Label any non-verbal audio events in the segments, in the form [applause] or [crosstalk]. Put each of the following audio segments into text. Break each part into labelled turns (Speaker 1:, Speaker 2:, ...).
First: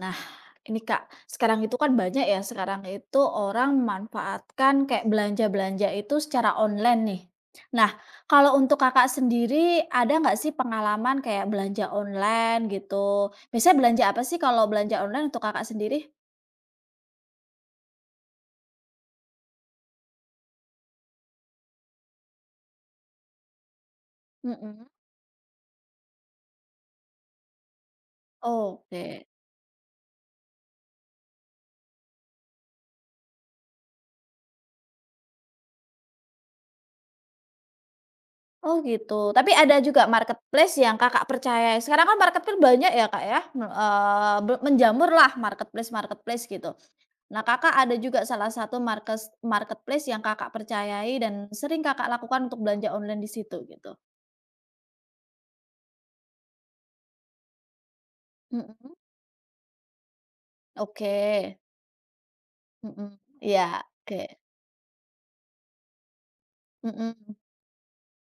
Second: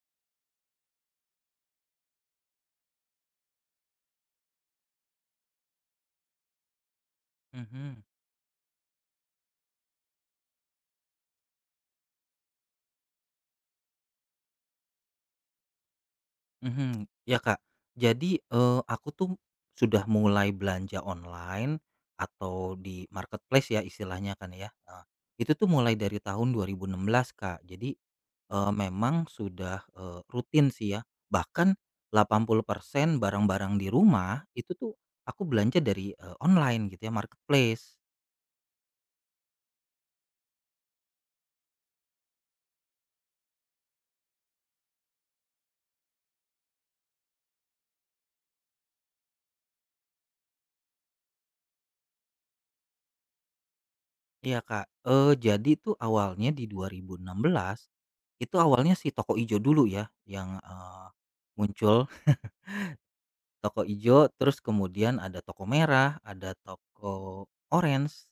Speaker 1: Nah, ini Kak, sekarang itu kan banyak ya, sekarang itu orang memanfaatkan kayak belanja-belanja itu secara online nih. Nah,
Speaker 2: Mhm,
Speaker 1: kalau untuk Kakak sendiri ada nggak sih pengalaman kayak belanja online gitu? Biasanya belanja apa sih kalau belanja online untuk Kakak sendiri?
Speaker 2: mhm. Ya, Kak. Jadi, aku tuh sudah mulai belanja online atau di marketplace ya istilahnya kan ya,
Speaker 1: Mhm.
Speaker 2: itu tuh mulai dari tahun 2016 Kak. Jadi,
Speaker 1: Oke.
Speaker 2: memang sudah, rutin sih ya, bahkan 80% barang-barang di rumah itu tuh aku belanja dari, online gitu ya, marketplace.
Speaker 1: Oh gitu, tapi ada juga marketplace yang Kakak percaya. Sekarang kan marketplace banyak ya Kak ya, me eee, be menjamurlah marketplace-marketplace gitu. Nah, Kakak ada juga salah satu marketplace yang Kakak percayai dan sering Kakak lakukan untuk belanja online di situ gitu?
Speaker 2: Iya, Kak. Jadi tuh awalnya di 2016 itu
Speaker 1: Mhm.
Speaker 2: awalnya si toko ijo dulu ya yang,
Speaker 1: Oke.
Speaker 2: muncul.
Speaker 1: Mhm. Iya,
Speaker 2: Toko
Speaker 1: oke.
Speaker 2: hijau, terus kemudian ada toko merah, ada
Speaker 1: Mhm
Speaker 2: toko orange,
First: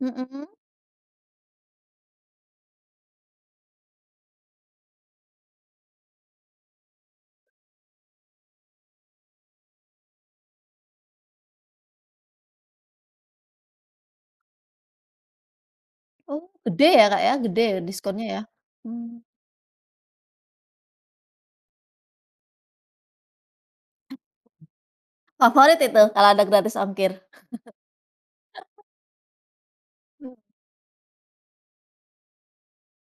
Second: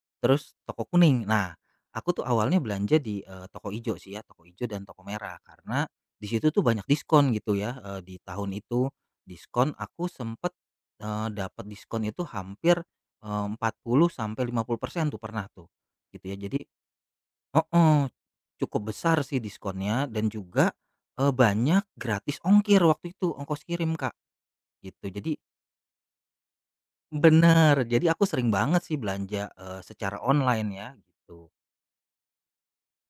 Speaker 1: mhm.
Speaker 2: terus toko kuning. Nah, aku tuh awalnya belanja di, toko hijau sih ya, toko hijau dan toko merah karena di situ tuh banyak diskon gitu ya, di tahun itu. Diskon aku sempet, dapat diskon itu hampir, 40 sampai 50% tuh pernah tuh, gitu ya.
Speaker 1: Oh,
Speaker 2: Jadi.
Speaker 1: gede ya, Kak, ya? Gede
Speaker 2: Oh,
Speaker 1: diskonnya ya?
Speaker 2: cukup besar
Speaker 1: Mmm,
Speaker 2: sih diskonnya dan juga, banyak gratis ongkir waktu itu, ongkos kirim, Kak, gitu. Jadi.
Speaker 1: favorit itu kalau ada gratis ongkir?
Speaker 2: Bener, jadi aku sering banget sih belanja, secara online ya gitu.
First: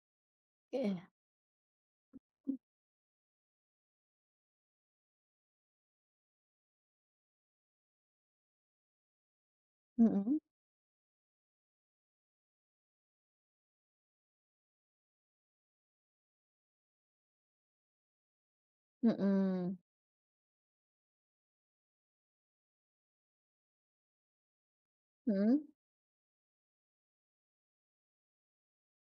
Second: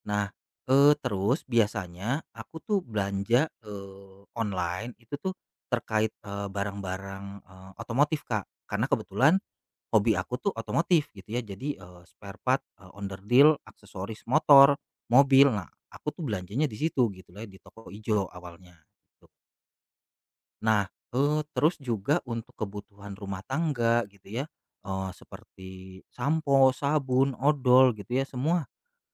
Speaker 2: Nah,
Speaker 1: Oke.
Speaker 2: terus biasanya aku tuh belanja, online itu tuh terkait, barang-barang, otomotif, Kak. Karena kebetulan
Speaker 1: Mhm
Speaker 2: hobi aku
Speaker 1: mhm.
Speaker 2: tuh otomotif gitu ya. Jadi, spare part, onderdil, aksesoris motor, mobil. Nah, aku tuh belanjanya di situ gitu lah, di toko ijo awalnya.
Speaker 1: Mhm.
Speaker 2: Nah, terus juga untuk kebutuhan rumah tangga gitu ya,
Speaker 1: Mhm.
Speaker 2: seperti sampo, sabun, odol gitu ya, semua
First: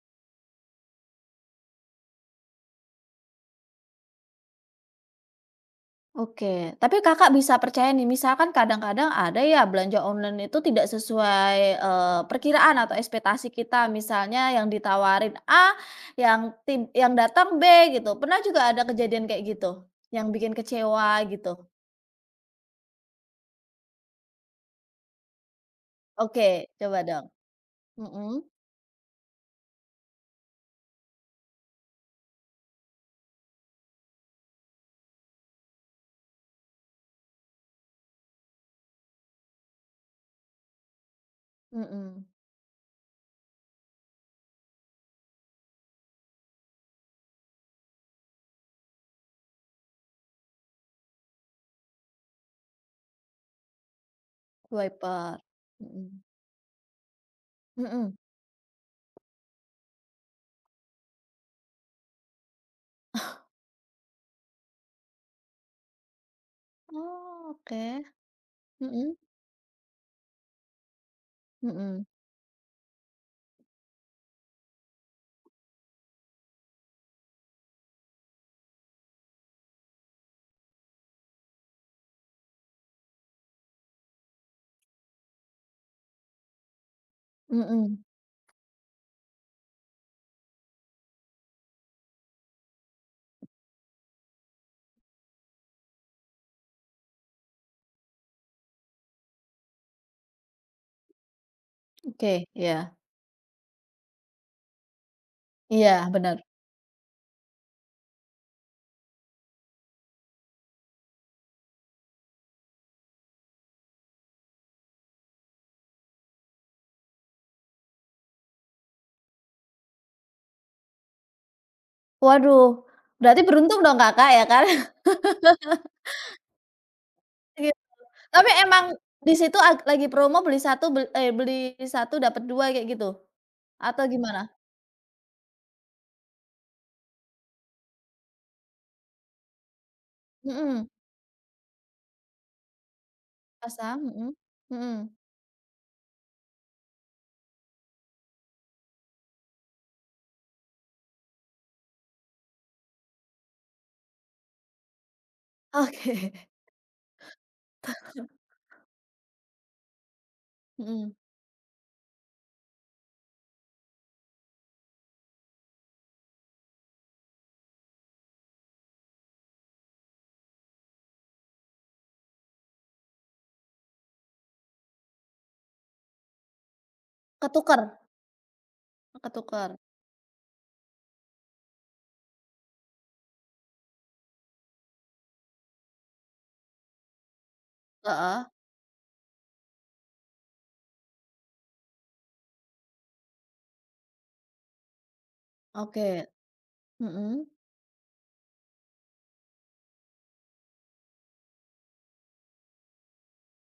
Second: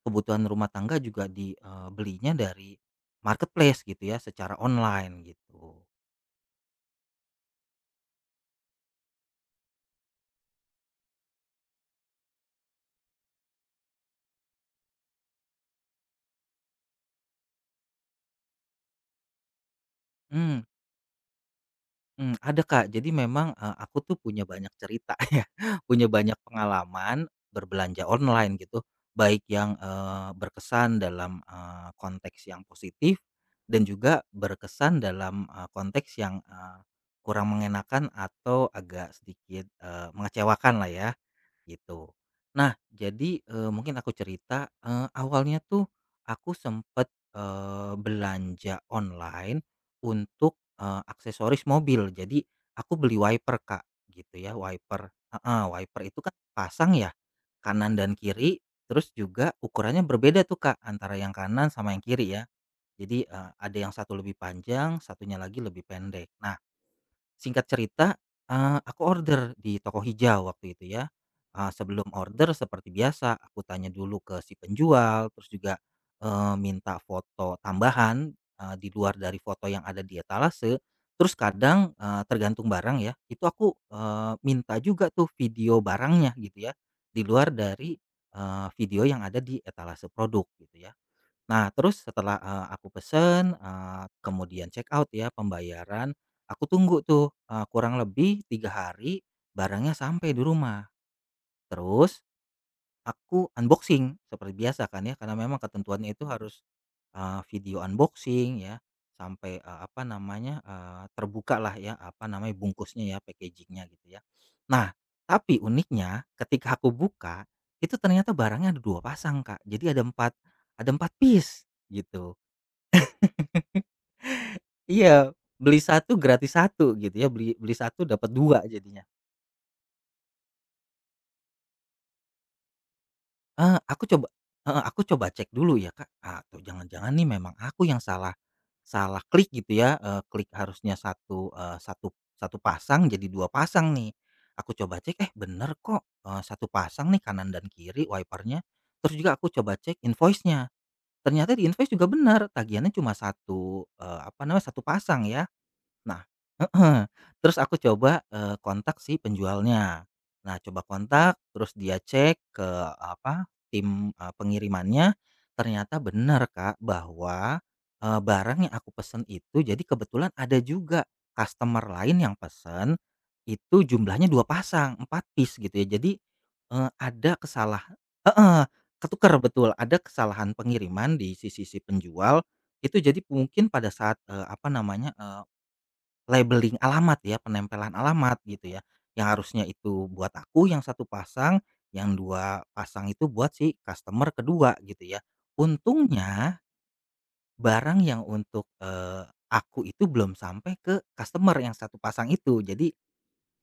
Speaker 2: kebutuhan rumah tangga juga dibelinya dari marketplace gitu ya, secara online gitu.
Speaker 1: Oke, tapi Kakak bisa percaya nih, misalkan kadang-kadang ada ya belanja online itu tidak sesuai, perkiraan atau ekspektasi kita. Misalnya yang ditawarin A, yang tim yang datang B gitu. Pernah juga ada kejadian kayak gitu? Yang bikin
Speaker 2: Mmm.
Speaker 1: kecewa gitu?
Speaker 2: Mmm, ada Kak, jadi memang, aku tuh punya banyak cerita [laughs] ya, punya banyak
Speaker 1: Oke, coba
Speaker 2: pengalaman
Speaker 1: dong.
Speaker 2: berbelanja
Speaker 1: Mhm,
Speaker 2: online gitu, baik yang, berkesan dalam, konteks yang positif dan juga berkesan dalam, konteks yang, kurang mengenakan atau agak sedikit, mengecewakan lah ya. Gitu.
Speaker 1: mhm,
Speaker 2: Nah, jadi, mungkin aku cerita, awalnya tuh aku sempet, belanja online untuk, aksesoris mobil. Jadi aku beli wiper, Kak, gitu ya, wiper
Speaker 1: wiper.
Speaker 2: heeh, wiper itu
Speaker 1: Mhm,
Speaker 2: kan pasang ya, kanan
Speaker 1: mhm.
Speaker 2: dan kiri, terus juga ukurannya berbeda tuh, Kak, antara yang kanan sama yang kiri ya. Jadi, ada yang satu lebih panjang, satunya lagi lebih pendek. Nah.
Speaker 1: Oh,
Speaker 2: Singkat
Speaker 1: oke.
Speaker 2: cerita, aku
Speaker 1: Mhm,
Speaker 2: order di toko hijau waktu itu ya,
Speaker 1: mhm,
Speaker 2: sebelum order seperti biasa aku tanya dulu ke si penjual, terus juga, minta foto tambahan, di luar dari foto yang ada di etalase, terus kadang, tergantung barang ya, itu aku, minta juga tuh video barangnya gitu ya, di luar dari,
Speaker 1: mhm.
Speaker 2: video yang ada di etalase produk gitu ya. Nah, terus setelah, aku pesen, kemudian check out ya, pembayaran, aku tunggu tuh, kurang lebih 3 hari barangnya sampai di rumah. Terus
Speaker 1: Oke. Ya.
Speaker 2: aku unboxing seperti biasa kan ya, karena memang
Speaker 1: Iya,
Speaker 2: ketentuannya itu
Speaker 1: benar.
Speaker 2: harus, video unboxing ya, sampai, apa namanya, terbuka lah ya, apa namanya, bungkusnya ya, packagingnya gitu ya. Nah, tapi uniknya ketika aku buka, itu ternyata barangnya ada 2 pasang, Kak. Jadi ada empat piece gitu.
Speaker 1: Waduh, berarti beruntung dong Kakak ya kan?
Speaker 2: Iya, beli satu gratis satu gitu ya, beli
Speaker 1: [laughs]
Speaker 2: beli satu dapat
Speaker 1: Tapi
Speaker 2: 2
Speaker 1: emang
Speaker 2: jadinya.
Speaker 1: di situ lagi promo beli satu beli satu dapat dua kayak gitu?
Speaker 2: Ah
Speaker 1: Atau
Speaker 2: aku coba
Speaker 1: gimana?
Speaker 2: heeh, aku coba cek dulu ya, Kak, atau jangan-jangan nih memang aku yang salah salah klik gitu ya, klik
Speaker 1: Mhm,
Speaker 2: harusnya satu 1 pasang jadi 2 pasang
Speaker 1: pasang,
Speaker 2: nih.
Speaker 1: mhm,
Speaker 2: Aku
Speaker 1: mhm.
Speaker 2: coba cek, bener kok, 1 pasang nih kanan dan kiri wipernya. Terus juga aku coba cek invoice-nya, ternyata di invoice juga bener, tagihannya cuma apa namanya, satu pasang ya. Nah
Speaker 1: Oke. [laughs]
Speaker 2: [laughs] terus aku coba, kontak si penjualnya. Nah coba
Speaker 1: Mhm,
Speaker 2: kontak, terus dia cek ke apa, tim, pengirimannya, ternyata benar Kak, bahwa, barang yang aku pesen itu jadi kebetulan ada juga customer lain yang pesen, itu jumlahnya 2 pasang, 4 piece gitu ya. Jadi, eee, ada
Speaker 1: ketuker
Speaker 2: kesalah heeh, ketuker betul,
Speaker 1: ketuker,
Speaker 2: ada kesalahan pengiriman di sisi si penjual, itu jadi mungkin pada saat, apa namanya, labeling alamat ya, penempelan alamat
Speaker 1: heeh,
Speaker 2: gitu ya, yang harusnya itu buat aku yang satu pasang, yang 2 pasang itu buat si customer kedua gitu ya.
Speaker 1: oke,
Speaker 2: Untungnya
Speaker 1: mhm
Speaker 2: barang yang untuk, aku itu belum sampai ke customer yang satu pasang itu, jadi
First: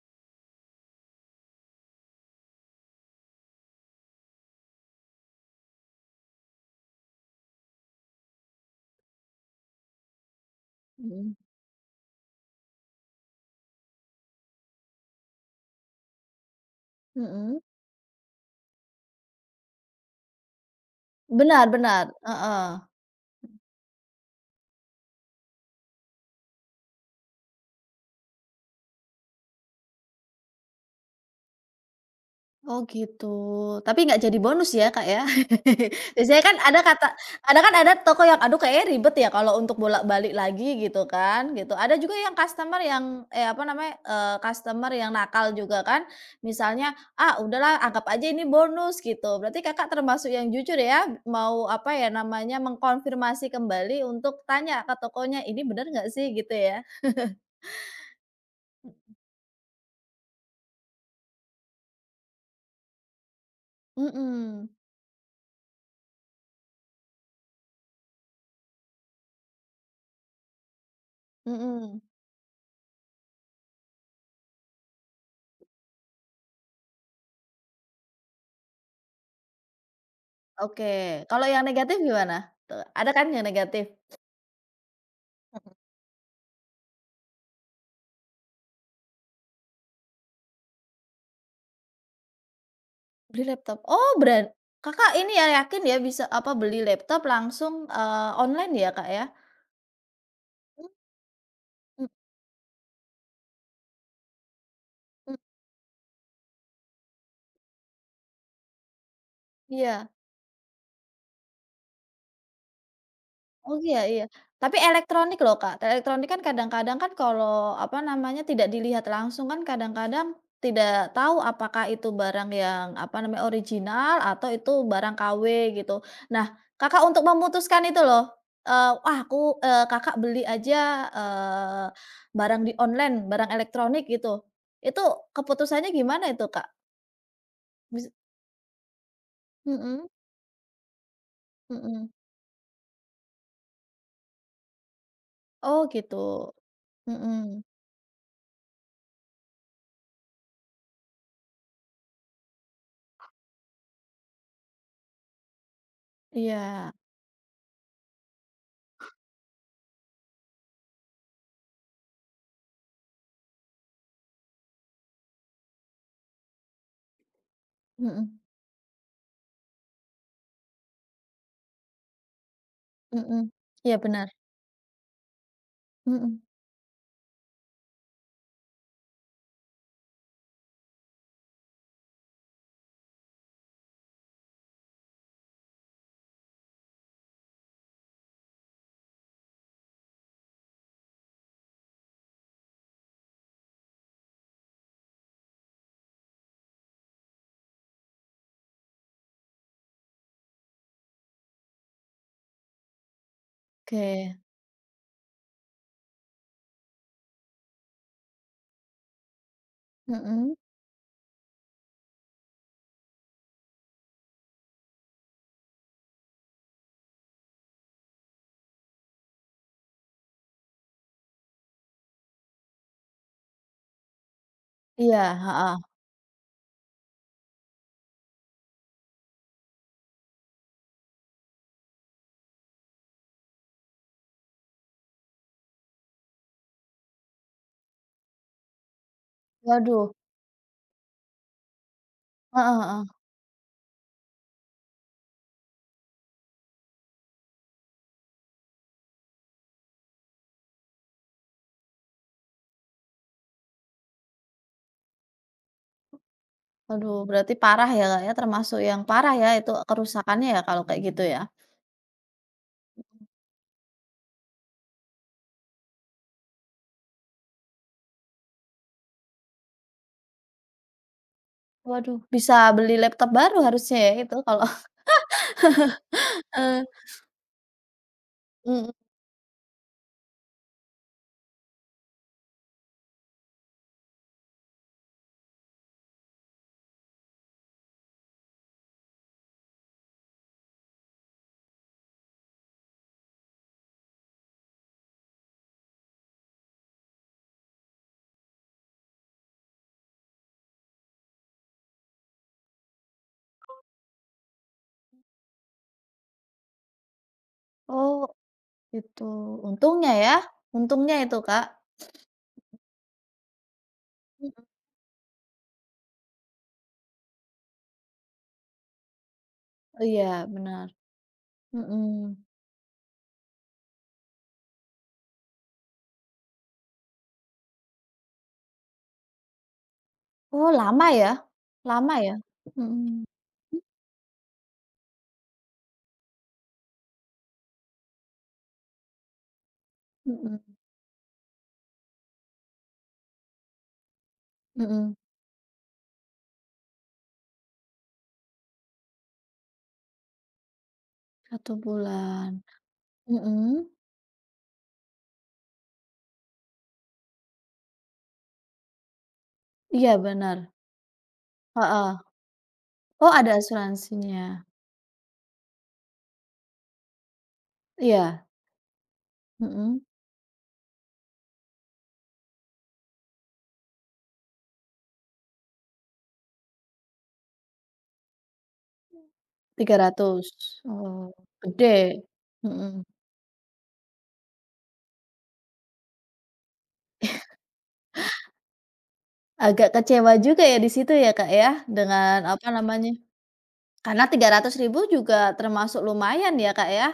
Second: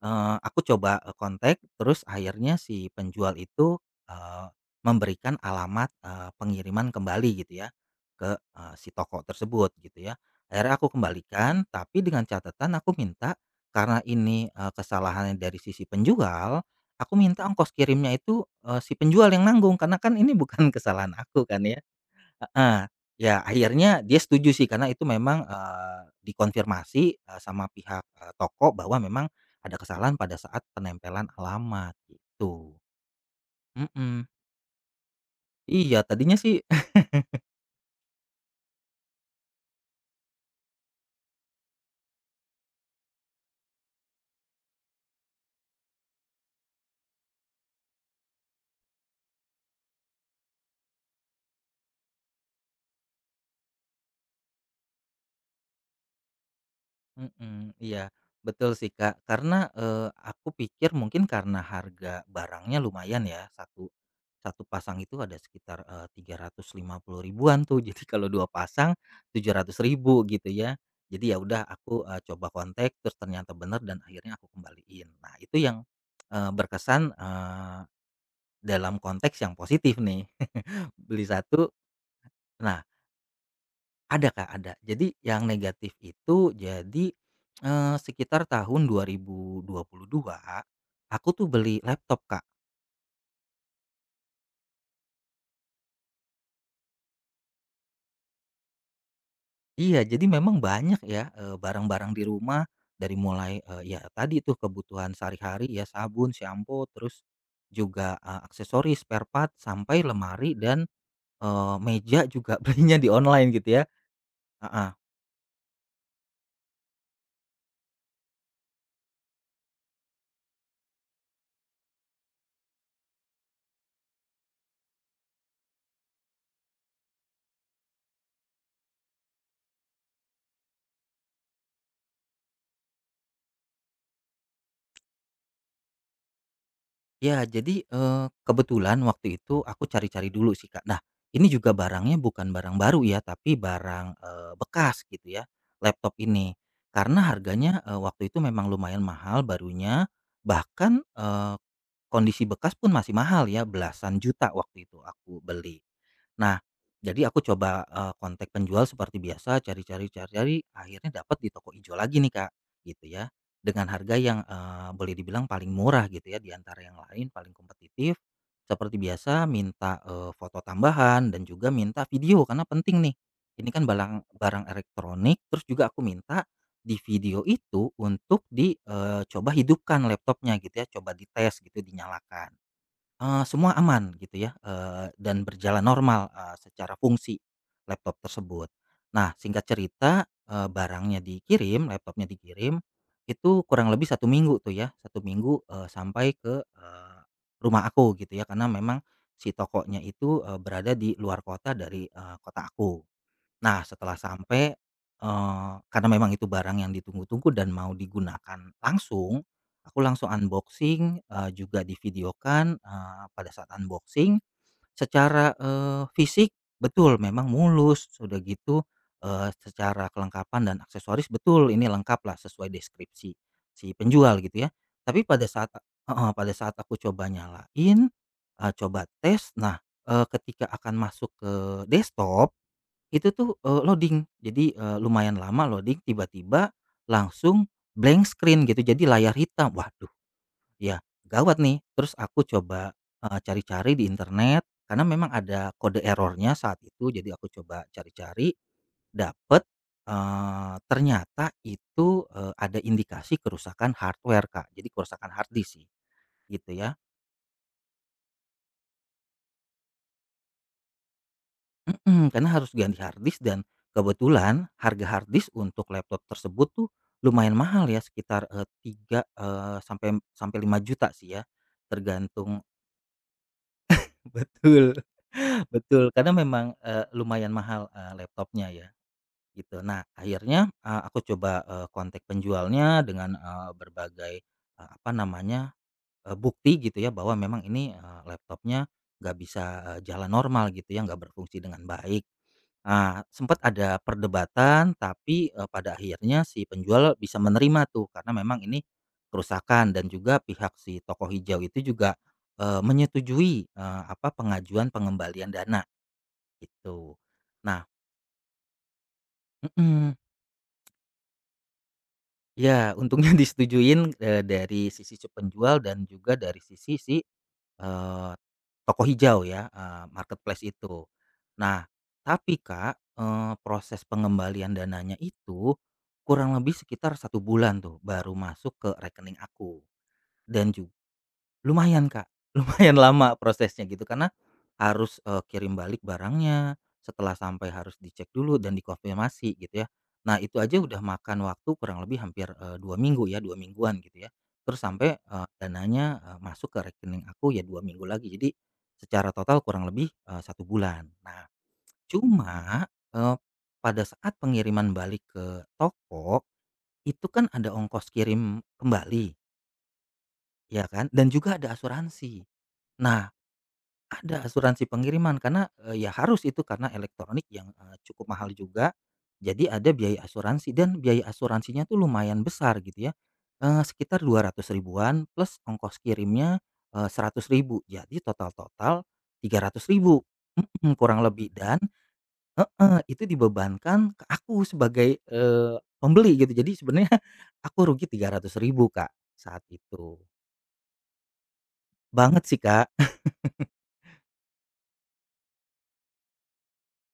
Speaker 2: Aku coba, kontak terus akhirnya si penjual itu, eee, memberikan alamat, pengiriman kembali gitu ya ke, si toko tersebut gitu ya. Akhirnya aku
Speaker 1: mhm
Speaker 2: kembalikan tapi dengan catatan aku minta karena ini, kesalahannya dari sisi penjual, aku minta
Speaker 1: mhm,
Speaker 2: ongkos kirimnya itu, si penjual yang nanggung karena kan ini bukan [laughs] kesalahan aku kan
Speaker 1: benar
Speaker 2: ya.
Speaker 1: benar, heeh.
Speaker 2: Heeh. Ya akhirnya dia setuju sih karena itu memang, dikonfirmasi, sama pihak, toko bahwa memang ada kesalahan pada saat penempelan alamat gitu,
Speaker 1: Oh gitu, tapi nggak
Speaker 2: mhm.
Speaker 1: jadi bonus ya, Kak, ya?
Speaker 2: Iya,
Speaker 1: [laughs]
Speaker 2: tadinya
Speaker 1: Biasanya kan
Speaker 2: sih.
Speaker 1: ada kata ada kan ada toko yang, aduh kayaknya ribet ya kalau untuk bolak-balik lagi gitu kan, gitu. Ada juga yang customer yang, eh, apa namanya, customer yang nakal juga kan. Misalnya, "Ah, udahlah anggap aja ini bonus," gitu. Berarti Kakak termasuk yang jujur ya, mau, apa ya namanya, mengkonfirmasi kembali untuk tanya ke tokonya, "Ini bener nggak sih?" Gitu ya?
Speaker 2: Mhm, iya, betul sih, Kak. Karena, aku pikir mungkin karena harga barangnya lumayan ya, satu satu
Speaker 1: Mhm,
Speaker 2: pasang itu ada sekitar, 350 ribuan tuh. [laughs] Jadi kalau 2 pasang, 700 ribu gitu ya. Jadi ya udah
Speaker 1: mhm.
Speaker 2: aku, coba kontak, terus ternyata bener dan akhirnya aku kembaliin. Nah itu yang, berkesan, dalam konteks yang positif nih.
Speaker 1: Oke,
Speaker 2: [laughs] Beli
Speaker 1: kalau yang
Speaker 2: satu.
Speaker 1: negatif gimana? Tuh,
Speaker 2: Nah,
Speaker 1: ada kan yang negatif?
Speaker 2: ada Kak, ada. Jadi yang negatif itu jadi, sekitar tahun dua 2022 aku tuh beli laptop Kak.
Speaker 1: Beli laptop? Oh beran Kakak ini ya yakin ya bisa, apa, beli laptop langsung, online ya, Kak, ya?
Speaker 2: Iya, jadi memang banyak ya,
Speaker 1: Mmm,
Speaker 2: barang-barang di rumah dari mulai, ya tadi tuh kebutuhan
Speaker 1: mhm.
Speaker 2: sehari-hari ya sabun, sampo, terus juga, aksesoris, spare part, sampai
Speaker 1: Iya.
Speaker 2: lemari dan, meja juga [laughs] belinya di online
Speaker 1: Oh
Speaker 2: gitu ya.
Speaker 1: iya iya. Tapi elektronik loh, Kak. Elektronik kan kadang-kadang kan kalau, apa namanya, tidak dilihat langsung kan kadang-kadang tidak tahu apakah itu barang yang, apa namanya, original atau itu barang KW gitu. Nah, Kakak untuk memutuskan itu loh, "Wah aku," Kakak beli aja, eee, barang di online, barang elektronik gitu. Itu keputusannya gimana itu, Kak?
Speaker 2: Ya, jadi,
Speaker 1: Bis
Speaker 2: kebetulan waktu itu aku
Speaker 1: mhm
Speaker 2: cari-cari dulu sih, Kak. Nah, ini juga
Speaker 1: mhm.
Speaker 2: barangnya bukan barang baru ya, tapi barang, bekas gitu ya,
Speaker 1: Oh gitu.
Speaker 2: laptop ini. Karena
Speaker 1: Mhm.
Speaker 2: harganya, waktu itu memang lumayan mahal barunya, bahkan, kondisi bekas pun masih mahal ya, belasan juta waktu itu aku beli. Nah,
Speaker 1: Iya.
Speaker 2: jadi aku coba, kontak penjual seperti biasa cari-cari akhirnya dapat di toko ijo lagi nih, Kak, gitu ya. Dengan harga yang, boleh dibilang paling murah gitu ya di antara yang lain, paling kompetitif.
Speaker 1: Mhm
Speaker 2: Seperti biasa minta, foto tambahan dan juga minta video karena penting nih.
Speaker 1: mhm.
Speaker 2: Ini kan
Speaker 1: Iya
Speaker 2: barang
Speaker 1: benar.
Speaker 2: barang elektronik, terus juga aku
Speaker 1: Mhm,
Speaker 2: minta di video itu untuk dicoba hidupkan laptopnya gitu ya, coba dites gitu, dinyalakan. Semua aman gitu ya, dan berjalan normal, secara fungsi laptop tersebut. Nah, singkat cerita, barangnya dikirim, laptopnya dikirim, itu kurang lebih satu minggu tuh ya, satu minggu, sampai ke, rumah aku gitu ya, karena memang si tokonya itu, berada di luar kota dari, kota aku. Nah, setelah
Speaker 1: oke,
Speaker 2: sampai, karena memang itu barang yang ditunggu-tunggu dan mau digunakan langsung, aku langsung
Speaker 1: mhm,
Speaker 2: unboxing, juga divideokan, pada saat unboxing secara, fisik betul memang mulus, sudah gitu, secara kelengkapan dan aksesoris betul ini lengkap lah sesuai deskripsi si penjual gitu ya.
Speaker 1: iya,
Speaker 2: Tapi pada saat
Speaker 1: heeh,
Speaker 2: heeh, pada saat aku coba nyalain, coba tes, nah, ketika akan masuk ke desktop itu tuh, loading. Jadi, lumayan lama loading, tiba-tiba langsung blank screen gitu, jadi layar hitam. Waduh,
Speaker 1: waduh,
Speaker 2: ya gawat nih. Terus aku
Speaker 1: heeh
Speaker 2: coba,
Speaker 1: heeh,
Speaker 2: cari-cari di internet, karena memang ada kode errornya saat itu, jadi aku coba cari-cari, dapet, ternyata itu, ada indikasi kerusakan hardware, Kak. Jadi kerusakan hard disk sih, gitu ya.
Speaker 1: waduh berarti parah ya, Kak, ya, termasuk yang parah ya itu kerusakannya ya kalau kayak gitu ya?
Speaker 2: Mhm, karena harus ganti harddisk dan kebetulan harga harddisk untuk laptop tersebut tuh lumayan mahal ya sekitar, 3, sampai sampai 5 juta sih ya,
Speaker 1: Waduh bisa
Speaker 2: tergantung.
Speaker 1: beli laptop baru harusnya ya
Speaker 2: [laughs]
Speaker 1: itu kalau
Speaker 2: Betul,
Speaker 1: [laughs]
Speaker 2: betul karena memang,
Speaker 1: Eee.
Speaker 2: lumayan mahal, laptopnya ya
Speaker 1: Mhm,
Speaker 2: gitu. Nah akhirnya, aku coba, kontak penjualnya dengan, berbagai, apa namanya, bukti gitu ya bahwa memang ini, laptopnya nggak bisa, jalan normal gitu ya, nggak berfungsi dengan baik. Nah, sempat ada perdebatan tapi, pada akhirnya si penjual bisa menerima tuh karena memang ini kerusakan dan juga pihak si toko hijau itu juga, menyetujui, apa, pengajuan pengembalian dana gitu. Nah,
Speaker 1: oh gitu, untungnya
Speaker 2: mhm,
Speaker 1: ya, untungnya itu, Kak,
Speaker 2: ya untungnya [laughs] disetujuin,
Speaker 1: mhm.
Speaker 2: dari sisi si penjual dan juga dari sisi si Eee, toko hijau ya,
Speaker 1: Oh iya
Speaker 2: marketplace
Speaker 1: benar,
Speaker 2: itu. Nah,
Speaker 1: mhm,
Speaker 2: tapi Kak, proses pengembalian dananya itu kurang lebih sekitar satu bulan tuh baru masuk ke rekening aku
Speaker 1: oh
Speaker 2: dan juga.
Speaker 1: lama ya
Speaker 2: Lumayan,
Speaker 1: lama
Speaker 2: Kak,
Speaker 1: ya?
Speaker 2: [laughs] lumayan
Speaker 1: Mhm
Speaker 2: lama prosesnya gitu karena harus, kirim balik barangnya, setelah sampai harus dicek dulu dan dikonfirmasi gitu ya. Nah itu
Speaker 1: mhm
Speaker 2: aja udah makan waktu kurang lebih hampir, 2 minggu ya, 2 mingguan gitu ya. Terus
Speaker 1: mhm,
Speaker 2: sampai, dananya, masuk ke rekening aku ya 2 minggu lagi. Jadi secara total kurang lebih, 1 bulan. Nah
Speaker 1: satu bulan,
Speaker 2: cuma, eee,
Speaker 1: mhm,
Speaker 2: pada saat pengiriman balik ke toko, itu kan ada ongkos kirim kembali,
Speaker 1: iya benar,
Speaker 2: ya kan, dan juga ada
Speaker 1: heeh,
Speaker 2: asuransi. Nah,
Speaker 1: oh ada asuransinya.
Speaker 2: ada asuransi pengiriman karena, ya harus itu karena elektronik yang, cukup
Speaker 1: Iya,
Speaker 2: mahal juga. Jadi ada
Speaker 1: mhm,
Speaker 2: biaya asuransi dan biaya asuransinya tuh lumayan besar gitu ya, sekitar 200 ribuan plus ongkos kirimnya, Rp100.000 jadi total-total
Speaker 1: 300.
Speaker 2: Rp300.000, mhm, kurang
Speaker 1: Oh,
Speaker 2: lebih dan
Speaker 1: gede, mhm,
Speaker 2: heeh, itu dibebankan ke aku sebagai, pembeli gitu. Jadi sebenarnya [laughs] aku rugi 300 ribu Kak, saat
Speaker 1: agak
Speaker 2: itu.
Speaker 1: kecewa juga ya di situ ya, Kak, ya, dengan
Speaker 2: Banget sih,
Speaker 1: apa
Speaker 2: Kak.
Speaker 1: namanya,
Speaker 2: [laughs]
Speaker 1: karena 300 ribu juga termasuk lumayan ya, Kak, ya?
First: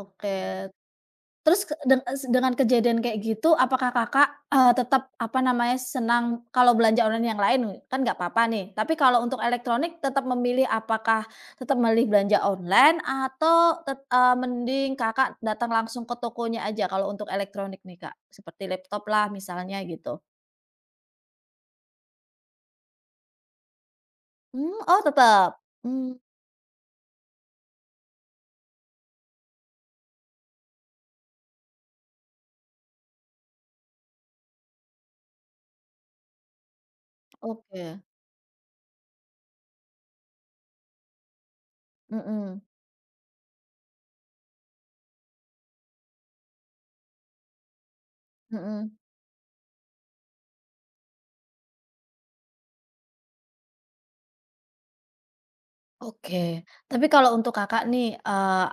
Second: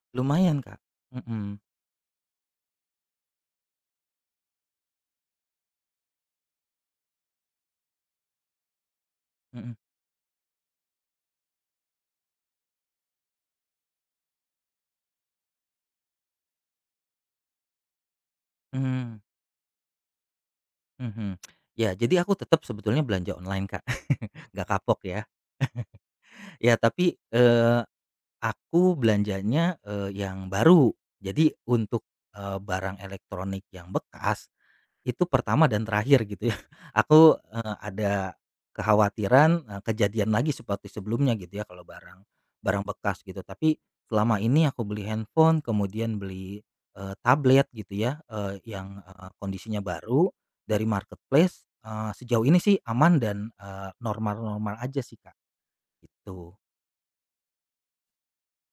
Speaker 1: Oke.
Speaker 2: Lumayan, Kak. Mhm,
Speaker 1: Terus ke deng es dengan kejadian kayak gitu, apakah Kakak, tetap, apa namanya, senang kalau belanja online yang lain kan nggak apa-apa nih, tapi kalau untuk
Speaker 2: mhm.
Speaker 1: elektronik tetap memilih apakah tetap milih belanja online atau mending Kakak datang langsung ke tokonya aja kalau untuk elektronik nih, Kak? Seperti laptop
Speaker 2: Mmm,
Speaker 1: lah misalnya gitu.
Speaker 2: mhm. Ya, jadi aku tetap sebetulnya belanja online, Kak. [laughs] Nggak
Speaker 1: Mmm, oh
Speaker 2: kapok ya.
Speaker 1: tetap? Mmm,
Speaker 2: Ya, tapi, aku belanjanya, yang baru. Jadi untuk, barang elektronik yang bekas, itu pertama dan terakhir gitu ya. [laughs] Aku,
Speaker 1: oke.
Speaker 2: ada kekhawatiran, kejadian lagi seperti sebelumnya gitu ya kalau barang
Speaker 1: Mhm,
Speaker 2: barang bekas gitu. Tapi selama ini aku beli handphone, kemudian beli, tablet gitu ya,
Speaker 1: mhm.
Speaker 2: yang, kondisinya baru dari marketplace, sejauh ini sih aman dan, normal-normal aja sih, Kak, itu.
Speaker 1: Oke, tapi kalau untuk Kakak nih,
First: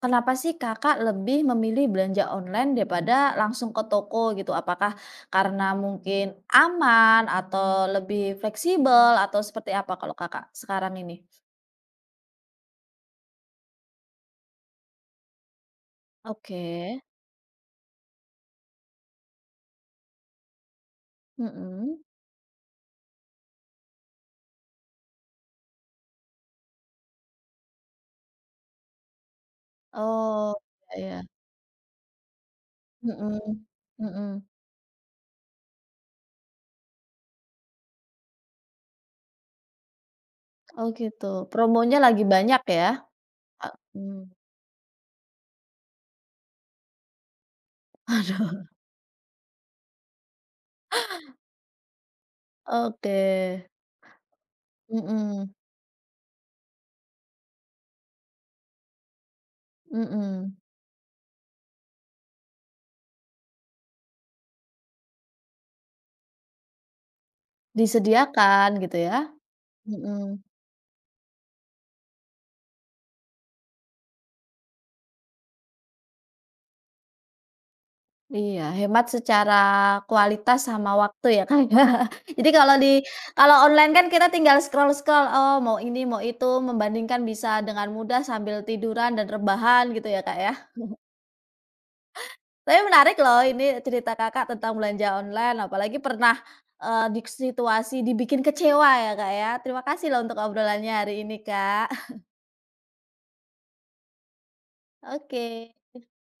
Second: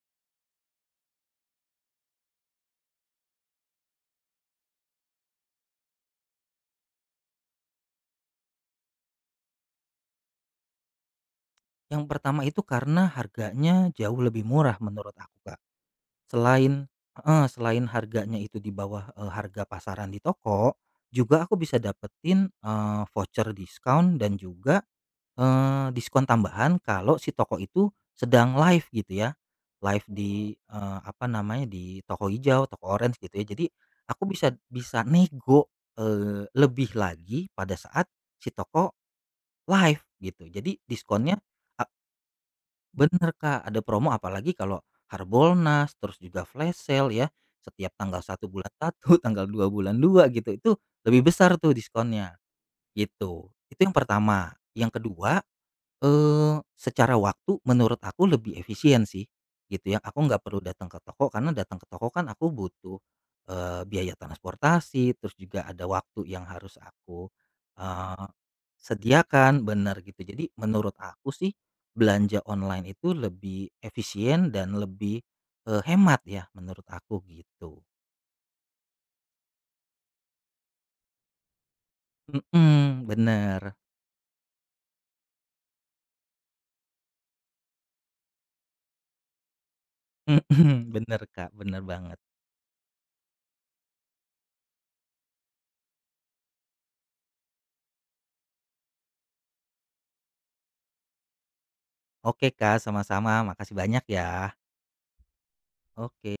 Speaker 1: kenapa sih Kakak lebih memilih belanja online daripada langsung ke toko gitu? Apakah karena mungkin aman atau lebih fleksibel atau seperti apa kalau Kakak sekarang ini?
Speaker 2: Yang pertama itu karena harganya jauh lebih murah menurut aku, Kak.
Speaker 1: Oke,
Speaker 2: Selain heeh, selain harganya itu di bawah, harga pasaran di toko, juga aku bisa
Speaker 1: mhm,
Speaker 2: dapetin, voucher diskon dan juga, diskon tambahan kalau si toko itu sedang live gitu ya. Live di,
Speaker 1: oh, iya iya,
Speaker 2: apa namanya, di toko hijau, toko orange gitu ya. Jadi
Speaker 1: mhm,
Speaker 2: aku
Speaker 1: mhm,
Speaker 2: bisa bisa nego, lebih lagi pada saat si toko live gitu. Jadi
Speaker 1: oh gitu,
Speaker 2: diskonnya.
Speaker 1: promonya lagi banyak ya?
Speaker 2: Bener, Kak,
Speaker 1: Eee,
Speaker 2: ada promo
Speaker 1: mmm,
Speaker 2: apalagi kalau Harbolnas, terus juga flash sale ya, setiap
Speaker 1: [laughs]
Speaker 2: tanggal satu
Speaker 1: aduh,
Speaker 2: bulan satu [laughs] tanggal 2 bulan 2 gitu, itu lebih besar tuh diskonnya,
Speaker 1: oke,
Speaker 2: gitu. Itu yang pertama. Yang kedua
Speaker 1: mhm,
Speaker 2: secara waktu menurut aku lebih efisien sih, gitu ya. Aku nggak
Speaker 1: mhm,
Speaker 2: perlu datang ke toko karena datang ke toko kan aku butuh, biaya transportasi, terus juga ada waktu yang harus aku, eee,
Speaker 1: disediakan gitu ya?
Speaker 2: sediakan, benar gitu.
Speaker 1: Mhm.
Speaker 2: Jadi menurut aku sih belanja online itu lebih efisien dan lebih, hemat ya menurut aku gitu.
Speaker 1: Iya, hemat secara kualitas sama waktu ya, Kak. [laughs] Jadi kalau di
Speaker 2: Mhm,
Speaker 1: kalau
Speaker 2: bener.
Speaker 1: online kan kita tinggal scroll-scroll, oh mau ini, mau itu, membandingkan bisa dengan mudah sambil tiduran dan rebahan gitu ya, Kak, ya.
Speaker 2: [laughs] Bener Kak, bener banget.
Speaker 1: Tapi menarik loh ini cerita Kakak tentang belanja online, apalagi pernah, di situasi dibikin kecewa ya, Kak, ya. Terima kasih loh untuk obrolannya hari ini, Kak. [laughs]
Speaker 2: Oke Kak, sama-sama, makasih banyak ya.
Speaker 1: Oke.
Speaker 2: Oke.